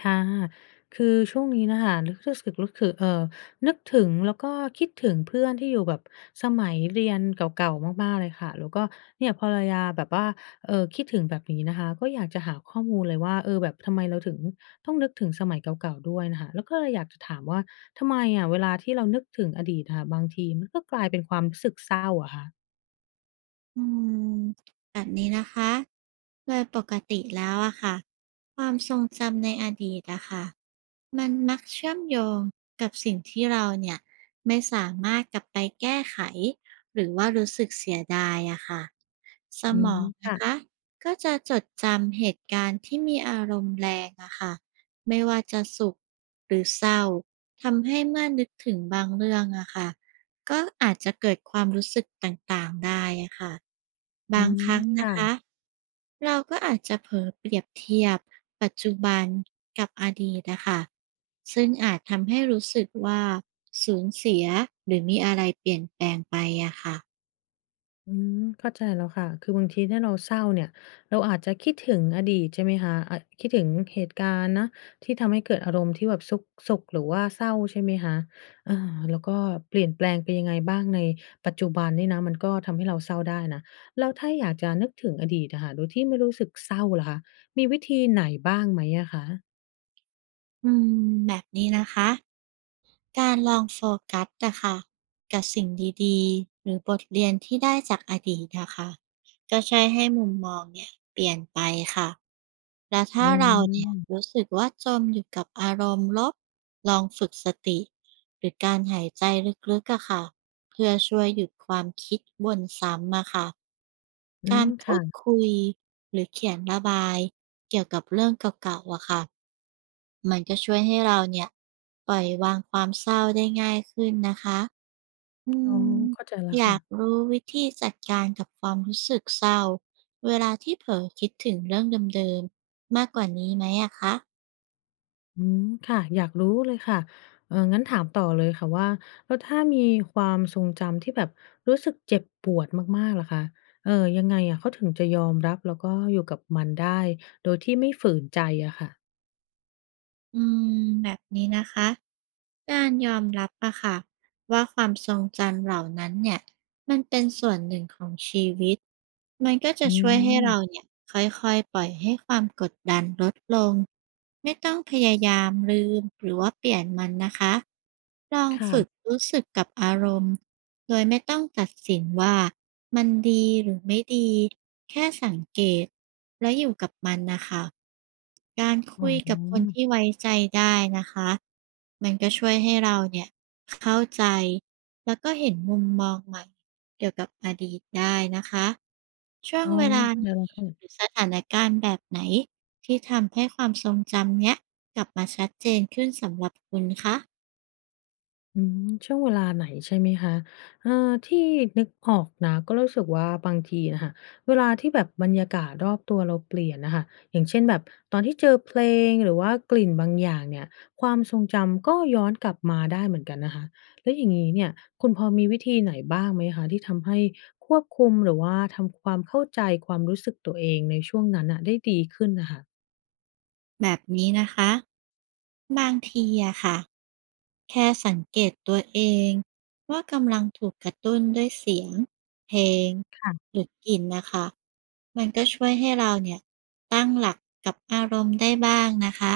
ค่ะคือช่วงนี้นะคะรู้สึกนึกถึงแล้วก็คิดถึงเพื่อนที่อยู่แบบสมัยเรียนเก่าๆมากๆเลยค่ะแล้วก็เนี่ยพอระยาแบบว่าคิดถึงแบบนี้นะคะก็อยากจะหาข้อมูลเลยว่าแบบทำไมเราถึงต้องนึกถึงสมัยเก่าๆด้วยนะคะแล้วก็เลยอยากจะถามว่าทำไมอะเวลาที่เรานึกถึงอดีตนะค่ะบางทีมันก็กลายเป็นความรู้สึกเศร้าอะคะอืมแบบนี้นะคะโดยปกติแล้วอะค่ะ ความทรงจำในอดีตอะค่ะ มันมักเชื่อมโยงกับสิ่งที่เราเนี่ยไม่สามารถกลับไปแก้ไขหรือว่ารู้สึกเสียดายอะค่ะ สอืมมองนะคะค่ะก็จะจดจำเหตุการณ์ที่มีอารมณ์แรงอะค่ะ ไม่ว่าจะสุขหรือเศร้าทำให้เมื่อนึกถึงบางเรื่องอะค่ะ ก็อาจจะเกิดความรู้สึกต่างๆได้อะค่ะอืบางมครั้งนะคะค่ะ เราก็อาจจะเผลอเปรียบเทียบปัจจุบันกับอดีตนะคะซึ่งอาจทำให้รู้สึกว่าสูญเสียหรือมีอะไรเปลี่ยนแปลงไปอะค่ะอืมเข้าใจแล้วค่ะคือบางทีถ้าเราเศร้าเนี่ยเราอาจจะคิดถึงอดีตใช่ไหมคะอะคิดถึงเหตุการณ์นะที่ทำให้เกิดอารมณ์ที่แบบสุขหรือว่าเศร้าใช่ไหมคะอาแล้วก็เปลี่ยนแปลงไปยังไงบ้างในปัจจุบันนี่นะมันก็ทำให้เราเศร้าได้นะแล้วถ้าอยากจะนึกถึงอดีตอะค่ะโดยที่ไม่รู้สึกเศร้าล่ะคะมีวิธีไหนบ้างไหมอะคะอืมแบบนี้นะคะ การลองโฟกัสอะค่ะกับสิ่งดีๆหรือบทเรียนที่ได้จากอดีตอะค่ะก็ใช่วยให้มุมมองเนี่ยเปลี่ยนไปค่ะและอืถ้าเราเนี่ยมรู้สึกว่าจมอยู่กับอารมณ์ลบลองฝึกสติหรือการหายใจลึกๆอะค่ะ เพื่อช่วยหยุดความคิดวนซ้ำอะค่ะ อืกามรพูดค่ะคุยหรือเขียนระบายเกี่ยวกับเรื่องเก่าๆอะค่ะ มันก็ช่วยให้เราเนี่ยปล่อยวางความเศร้าได้ง่ายขึ้นนะคะ อือ๋อมเข้าใจแล้วอยากค่ะ รู้วิธีจัดการกับความรู้สึกเศร้าเวลาที่เผลอคิดถึงเรื่องเดิมๆมากกว่านี้ไหมอะคะอืมค่ะอยากรู้เลยค่ะงั้นถามต่อเลยค่ะว่าแล้วถ้ามีความทรงจำที่แบบรู้สึกเจ็บปวดมากๆล่ะคะเอ่อยังไงอะเขาถึงจะยอมรับแล้วก็อยู่กับมันได้โดยที่ไม่ฝืนใจอะค่ะอืมแบบนี้นะคะ การยอมรับอะค่ะว่าความทรงจำเหล่านั้นเนี่ยมันเป็นส่วนหนึ่งของชีวิตมันก็จะอืช่วยให้เรามเนี่ยค่อยๆปล่อยให้ความกดดันลดลงไม่ต้องพยายามลืมหรือว่าเปลี่ยนมันนะคะลองฝึกค่ะรู้สึกกับอารมณ์ โดยไม่ต้องตัดสินว่ามันดีหรือไม่ดีแค่สังเกตและอยู่กับมันนะคะการอ๋คุยกับคนอที่ไว้ใจได้นะคะมันก็ช่วยให้เราเนี่ยเข้าใจแล้วก็เห็นมุมมองใหม่เกี่ยวกับอดีตได้นะคะช่วอ๋งอเวลาเข้าใจไหนแล้วหรืค่ะ อสถานการณ์แบบไหนที่ทำให้ความทรงจำเนี้ยกลับมาชัดเจนขึ้นสำหรับคุณคะอืมช่วงเวลาไหนใช่ไหมคะเออที่นึกออกนะก็รู้สึกว่าบางทีน่ะค่ะเวลาที่แบบบรรยากาศรอบตัวเราเปลี่ยนน่ะค่ะอย่างเช่นแบบตอนที่เจอเพลงหรือว่ากลิ่นบางอย่างเนี่ยความทรงจำก็ย้อนกลับมาได้เหมือนกันนะคะแล้วอย่างงี้เนี่ยคุณพอมีวิธีไหนบ้างไหมคะที่ทำให้ควบคุมหรือว่าทำความเข้าใจความรู้สึกตัวเองในช่วงนั้นน่ะได้ดีขึ้นน่ะค่ะแบบนี้นะคะบางทีอะค่ะ แค่สังเกตตัวเองว่ากำลังถูกกระตุ้นด้วยเสียงเพลงค่ะหรือกลิ่นนะคะมันก็ช่วยให้เราเนี่ยตั้งหลักกับอารมณ์ได้บ้างนะคะ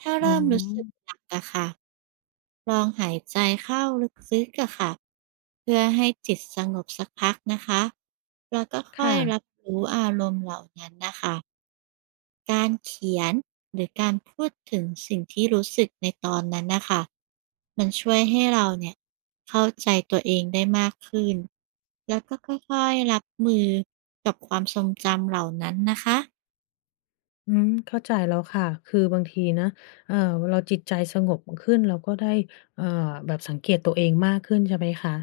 ถ้าอ๋อเริ่มรู้สึกหนักอะค่ะลองหายใจเข้าลึกๆอะค่ะเพื่อให้จิตสงบสักพักนะคะแล้วก็ค่อค่ะ ยรับรู้อารมณ์เหล่านั้นนะคะ การเขียนหรือการพูดถึงสิ่งที่รู้สึกในตอนนั้นน่ะค่ะมันช่วยให้เราเนี่ยเข้าใจตัวเองได้มากขึ้นแล้วก็ค่อยๆรับมือกับความทรงจำเหล่านั้นนะคะอืมเข้าใจแล้วค่ะ คือบางทีนะเอ่อเราจิตใจสงบขึ้นเราก็ได้เอ่อแบบสังเกตตัวเองมากขึ้นใช่ไหมคะ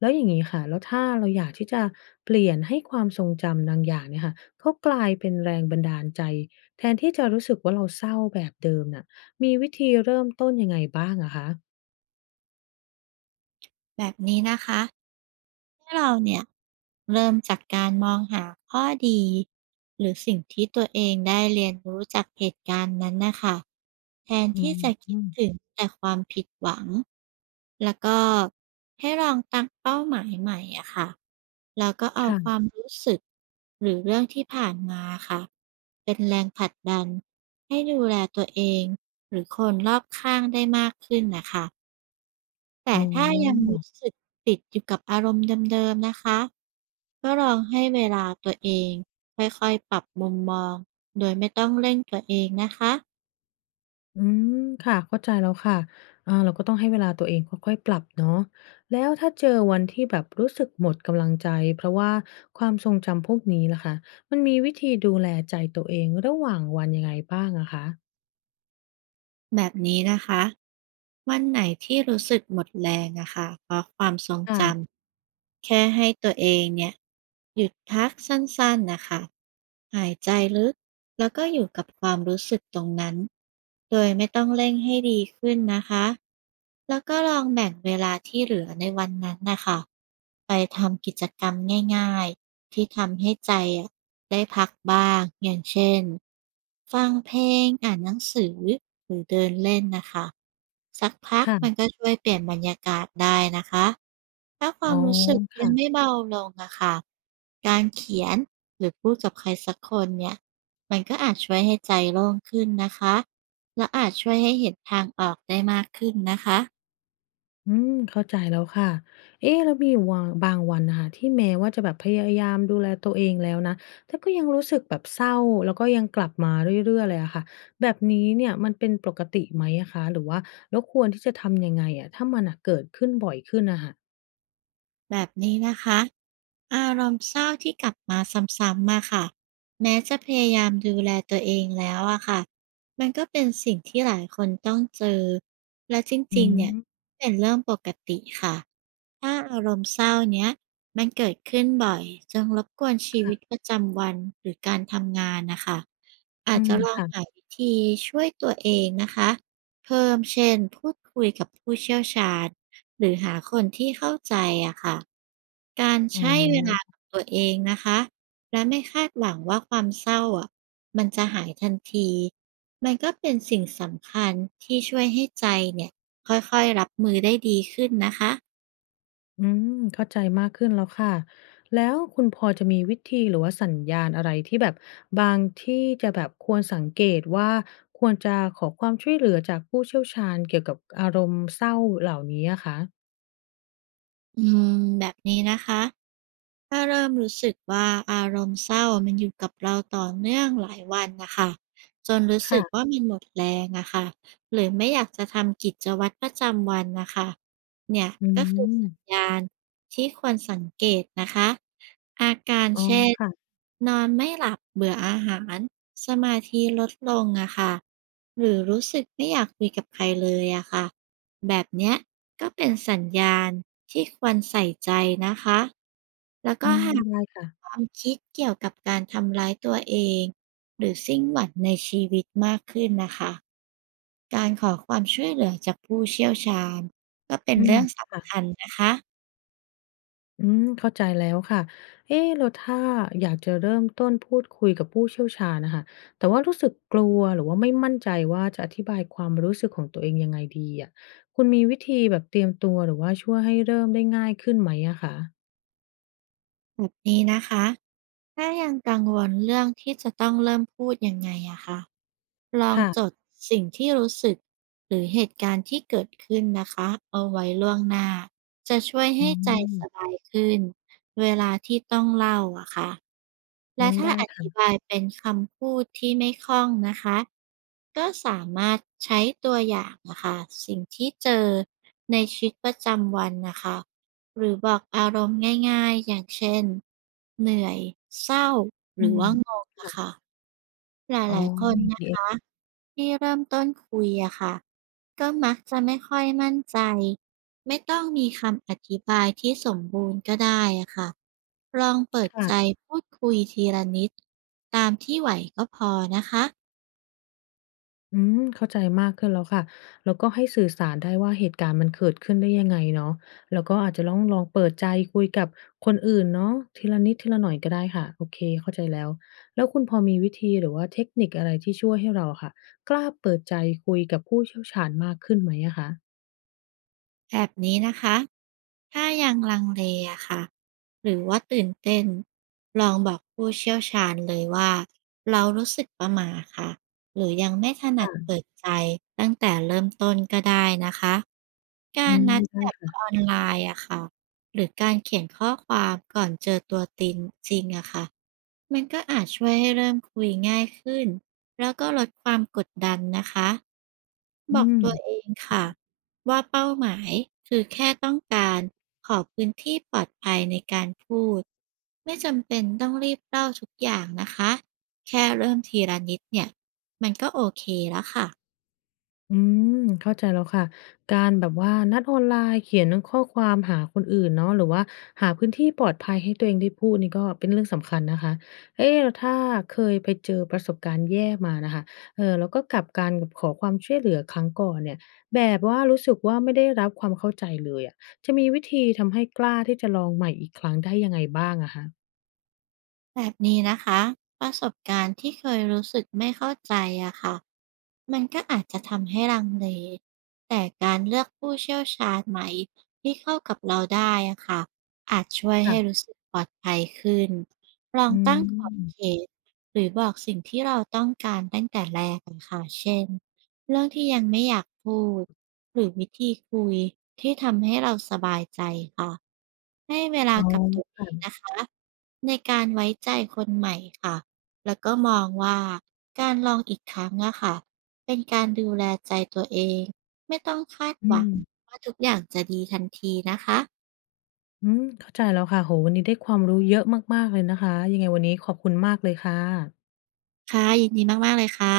แล้วอย่างงี้ค่ะ แล้วถ้าเราอยากที่จะเปลี่ยนให้ความทรงจำบางอย่างเนี่ยค่ะเขากลายเป็นแรงบันดาลใจ แทนที่จะรู้สึกว่าเราเศร้าแบบเดิมน่ะมีวิธีเริ่มต้นยังไงบ้างอะคะ แบบนี้นะคะ ให้เราเนี่ยเริ่มจากการมองหาข้อดีหรือสิ่งที่ตัวเองได้เรียนรู้จากเหตุการณ์นั้นนะคะแทนอืที่จะคิดม ถึงแต่ความผิดหวังแล้วก็ให้ลองตั้งเป้าหมายใหม่อะค่ะแล้วก็เอาคค่ะ วามรู้สึกหรือเรื่องที่ผ่านมาค่ะเป็นแรงผลักดันให้ดูแลตัวเองหรือคนรอบข้างได้มากขึ้นนะคะ แต่อ๋ถ้ายังอ รู้สึกติดอยู่กับอารมณ์เดิมๆนะคะก็ลองให้เวลาตัวเองค่อยๆปรับมุมมองโดยไม่ต้องเร่งตัวเองนะคะอืมค่ะเข้าใจแล้วค่ะเราก็ต้องให้เวลาตัวเองค่อยๆปรับเนาะแล้วถ้าเจอวันที่แบบรู้สึกหมดกำลังใจเพราะว่าความทรงจำพวกนี้ล่ะคะมันมีวิธีดูแลใจตัวเองระหว่างวันยังไงบ้างอะคะแบบนี้นะคะวันไหนที่รู้สึกหมดแรงอะค่ะเพราะความทรงจค่ะำแค่ให้ตัวเองเนี่ยหยุดพักสั้นๆนะคะหายใจลึก แล้วก็อยู่กับความรู้สึกตรงนั้น โดยไม่ต้องเร่งให้ดีขึ้นนะคะ แล้วก็ลองแบ่งเวลาที่เหลือในวันนั้นนะคะ ไปทำกิจกรรมง่ายๆที่ทำให้ใจอะได้พักบ้างอย่างเช่นฟังเพลงอ่านหนังสือหรือเดินเล่นนะคะสักพักมันค่ะก็ช่วยเปลี่ยนบรรยากาศได้นะคะ ถ้าคอ๋วาอมรู้สึกยังค่ะ ไม่เบาลงอะค่ะการเขียนหรือพูดกับใครสักคนเนี่ยมันก็อาจช่วยให้ใจโล่งขึ้นนะคะและอาจช่วยให้เห็นทางออกได้มากขึ้นนะคะอืมเข้าใจแล้วค่ะ เอ๊ะ แล้วมีวางบางวันนะคะที่แม้ว่าจะแบบพยายามดูแลตัวเองแล้วนะ แต่ก็ยังรู้สึกแบบเศร้าแล้วก็ยังกลับมาเรื่อยๆเลยอะค่ะ แบบนี้เนี่ยมันเป็นปกติไหมอะคะหรือว่าแล้วควรที่จะทำยังไงอะถ้ามันน่ะเกิดขึ้นบ่อยขึ้นน่ะค่ะแบบนี้นะคะ อารมณ์เศร้าที่กลับมาซ้ำๆมาค่ะแม้จะพยายามดูแลตัวเองแล้วอะค่ะมันก็เป็นสิ่งที่หลายคนต้องเจอและจอืริงๆเนี่ยม เป็นเรื่องปกติค่ะถ้าอารมณ์เศร้าเนี้ยมันเกิดขึ้นบ่อยจนรบกวนชีค่ะ วิตประจำวันหรือการทำงานนะคะอือาจม จะลองหาค่ะวิธีช่วยตัวเองนะคะ เพิ่มเช่นพูดคุยกับผู้เชี่ยวชาญหรือหาคนที่เข้าใจอะค่ะการอ๋ใช้เวลาอ กับตัวเองนะคะและไม่คาดหวังว่าความเศร้าอะมันจะหายทันทีมันก็เป็นสิ่งสำคัญที่ช่วยให้ใจเนี่ยค่อยๆรับมือได้ดีขึ้นนะคะอืมเข้าใจมากขึ้นแล้วค่ะแล้วคุณพอจะมีวิธีหรือว่าสัญญาณอะไรที่แบบบางที่จะแบบควรสังเกตว่าควรจะขอความช่วยเหลือจากผู้เชี่ยวชาญเกี่ยวกับอารมณ์เศร้าเหล่านี้อะคะอืมแบบนี้นะคะ ถ้าเริ่มรู้สึกว่าอารมณ์เศร้ามันอยู่กับเราต่อเนื่องหลายวันนะคะจนรู้สึกว่าค่ะมันหมดแรงอะค่ะหรือไม่อยากจะทำกิจวัตรประจำวันน่ะคะเนี่ยอืก็คือมสัญญาณที่ควรสังเกตนะคะอาการอ๋อเช่นค่ะนอนไม่หลับเบื่ออาหารสมาธิลดลงอะค่ะหรือรู้สึกไม่อยากคุยกับใครเลยอะค่ะ แบบเนี้ยก็เป็นสัญญาณที่ควรใส่ใจนะคะ แล้วอืก็มหากได้ค่ะความคิดเกี่ยวกับการทำร้ายตัวเองหรือสิ้นหวังในชีวิตมากขึ้นนะคะ การขอความช่วยเหลือจากผู้เชี่ยวชาญก็เป็นอืมเรื่องค่ะ สำคัญนะคะอืมเข้าใจแล้วค่ะ เอ๊ะแล้วถ้าอยากจะเริ่มต้นพูดคุยกับผู้เชี่ยวชาญนะคะแต่ว่ารู้สึกกลัวหรือว่าไม่มั่นใจว่าจะอธิบายความรู้สึกของตัวเองยังไงดีอะคุณมีวิธีแบบเตรียมตัวหรือว่าช่วยให้เริ่มได้ง่ายขึ้นไหมอะคะแบบนี้นะคะ ถ้ายังกังวลเรื่องที่จะต้องเริ่มพูดยังไงอะคะลองค่ะจดสิ่งที่รู้สึกหรือเหตุการณ์ที่เกิดขึ้นนะคะเอาไว้ล่วงหน้าจะช่วยอืให้ใจสมบายขึ้นเวลาที่ต้องเล่าอะค่ะอืและมได้ถ้าอค่ะธิบายเป็นคำพูดที่ไม่คล่องนะคะก็สามารถใช้ตัวอย่างนะคะสิ่งที่เจอในชีวิตประจำวันนะคะ หรือบอกอารมณ์ง่ายๆอย่างเช่นเหนื่อยเศร้าหอืรือว่างมงอะค่ะหอ๋อลายๆคอย่างนนี้นะเองคะที่เริ่มต้นคุยอะค่ะก็มักจะไม่ค่อยมั่นใจไม่ต้องมีคำอธิบายที่สมบูรณ์ก็ได้อะค่ะลองเปิดค่ะ ใจพูดคุยทีละนิดตามที่ไหวก็พอนะคะ อืมเข้าใจมากขึ้นแล้วค่ะแล้วก็ให้สื่อสารได้ว่าเหตุการณ์มันเกิดขึ้นได้ยังไงเนาะแล้วก็อาจจะตองลองเปิดใจคุยกับคนอื่นเนาะทีละนิดทีละหน่อยก็ได้ค่ะโอเคเข้าใจแล้วแล้วคุณพอมีวิธีหรือว่าเทคนิคอะไรที่ช่วยให้เราอะค่ะกล้าเปิดใจคุยกับผู้เชี่ยวชาญมากขึ้นไหมอะคะแบบนี้นะคะ ถ้ายังลังเลอะค่ะหรือว่าตื่นเต้นลองบอกผู้เชี่ยวชาญเลยว่าเรารู้สึกประหม่าค่ะหรือยังไม่ถนัดเปิดใจตั้งแต่เริ่มต้นก็ได้นะคะอืการมนัดได้แบบออนไลน์อะค่ะ หรือการเขียนข้อความก่อนเจอตัวจริงจริงอะค่ะมันก็อาจช่วยให้เริ่มคุยง่ายขึ้น แล้วก็ลดความกดดันนะคะ อืบอกม ตัวเองค่ะว่าเป้าหมายคือแค่ต้องการขอพื้นที่ปลอดภัยในการพูดไม่จำเป็นต้องรีบเล่าทุกอย่างนะคะแค่เริ่มทีละนิดเนี่ยมันก็โอเคแล้วค่ะ อืมเข้าใจแล้วค่ะการแบบว่านัดออนไลน์เขียนข้อความหาคนอื่นเนาะหรือว่าหาพื้นที่ปลอดภัยให้ตัวเองได้พูดนี่ก็เป็นเรื่องสำคัญนะคะเอ๊ะแล้วถ้าเคยไปเจอประสบการณ์แย่มานะคะแล้วก็กลับกัรกับขอความช่วยเหลือครั้งก่อนเนี่ยแบบว่ารู้สึกว่าไม่ได้รับความเข้าใจเลยอะจะมีวิธีทำให้กล้าที่จะลองใหม่อีกครั้งได้ยังไงบ้างอะคะแบบนี้นะคะประสบการณ์ที่เคยรู้สึกไม่เข้าใจอะค่ะมันก็อาจจะทำให้ลังเลแต่การเลือกผู้เชี่ยวชาญใหม่ที่เข้ากับเราได้อะค่ะอาจช่วยให้ค่ะรู้สึกปลอดภัยขึ้นลองอืตั้งขอบมเขตหรือบอกสิ่งที่เราต้องการตั้งแต่แรกอะค่ะเช่นเรื่องที่ยังไม่อยากพูดหรือวิธีคุยที่ทำให้เราสบายใจค่ะให้เวลาอ๋อกับตัว ค่ะนะคะในการไว้ใจคนใหม่ค่ะ แล้วก็มองว่าการลองอีกครั้งอะค่ะเป็นการดูแลใจตัวเอง ไม่ต้องคาดอืหวังม ว่าทุกอย่างจะดีทันทีนะคะ อืมเข้าใจแล้วค่ะโอวันนี้ได้ความรู้เยอะมากๆเลยนะคะยังไงวันนี้ขอบคุณมากเลยค่ะค่ะ ยินดีมากๆเลยค่ะ